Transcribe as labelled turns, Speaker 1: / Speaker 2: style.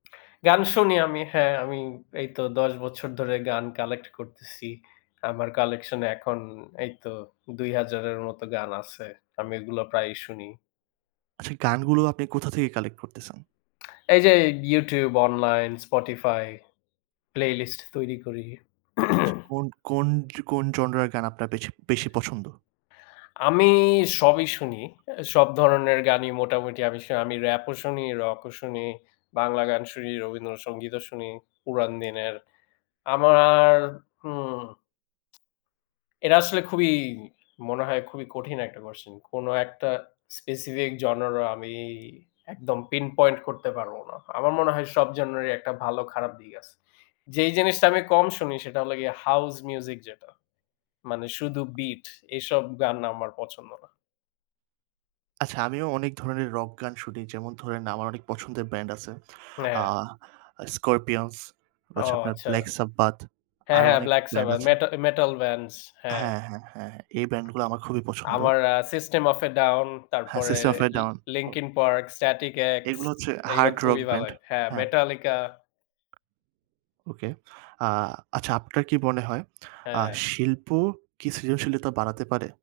Speaker 1: গান শুনি আমি। হ্যাঁ, আমি এইতো ১০ বছর ধরে গান collect করতেছি। আমার collection এ এখন এইতো ২০০০ এর মতো গান আছে। আমি এগুলা প্রায়ই শুনি।
Speaker 2: আচ্ছা, এই গানগুলো আপনি কোথা থেকে কালেক্ট করতেছেন?
Speaker 1: এই যে YouTube, অনলাইন, Spotify playlist তৈরি করি।
Speaker 2: আচ্ছা কোন কোন কোন জনরার গান আপনার বেচি বেশি পছন্দ?
Speaker 1: আমি সবই শুনি। অ্যা সব ধরনের গানই মোটামুটি আমি স আমি Rap ও শুনি, Rock ও শুনি, বাংলা গান শুনি, রবীন্দ্রসংগীতও শুনি পুরান দিনের। আমার উম এটা আসলে খুবই, মনে হয়, খুবই কঠিন একটা কোয়েশ্চন। কোনো একটা specific genre আমি একদম pinpoint করতে পারবো না। আমার মনে হয়, সব জনরারই একটা ভালো, খারাপ দিক আছে। যেই জিনিসটা আমি কম শুনি, সেটা হলো গিয়ে হাউস মিউজিক যেটা, মানে শুধু বীট। এই সব গান আমার পছন্দ না।
Speaker 2: আচ্ছা, আমিও অনেক ধরনের রক গান শুনি। যেমন ধরেন, আমার অনেক পছন্দের ব্র্যান্ড আছে,
Speaker 1: হ্যাঁ।
Speaker 2: আহ, 'Scorpions' বা
Speaker 1: ও
Speaker 2: হচ্ছে আপনার
Speaker 1: আচ্ছা।
Speaker 2: 'Black Sabbath',
Speaker 1: হ্যাঁ,
Speaker 2: আরও
Speaker 1: হ্যাঁ
Speaker 2: অনেক
Speaker 1: 'ব্ল্যাক
Speaker 2: ব্র্যান্ড
Speaker 1: সাবাথ',
Speaker 2: আছে।
Speaker 1: মেটা মেটাল, মেটাল ব্যান্ডস, হ্যাঁ।
Speaker 2: হ্যাঁ, হ্যাঁ, হ্যাঁ, এই ব্র্যান্ডগুলা আমার খুবই পছন্দ।
Speaker 1: আমার আ 'System of a Down'
Speaker 2: হ্যাঁ,
Speaker 1: তারপরে
Speaker 2: 'System of a
Speaker 1: Li
Speaker 2: Down' O
Speaker 1: 'Linkin Park', 'Static-X',
Speaker 2: এগুলো হচ্ছে
Speaker 1: এগুলা
Speaker 2: হার্ড রক
Speaker 1: খুবই ভালো
Speaker 2: ব্র্যান্ড
Speaker 1: হয়। হ্যাঁ,
Speaker 2: হ্যাঁ।
Speaker 1: 'Metallica'.
Speaker 2: ওকে। আ আচ্ছা, আপনার কি মনে হয়, আ
Speaker 1: হ্যাঁ।
Speaker 2: শিল্প কি সৃজনশীলতা বাড়াতে পারে?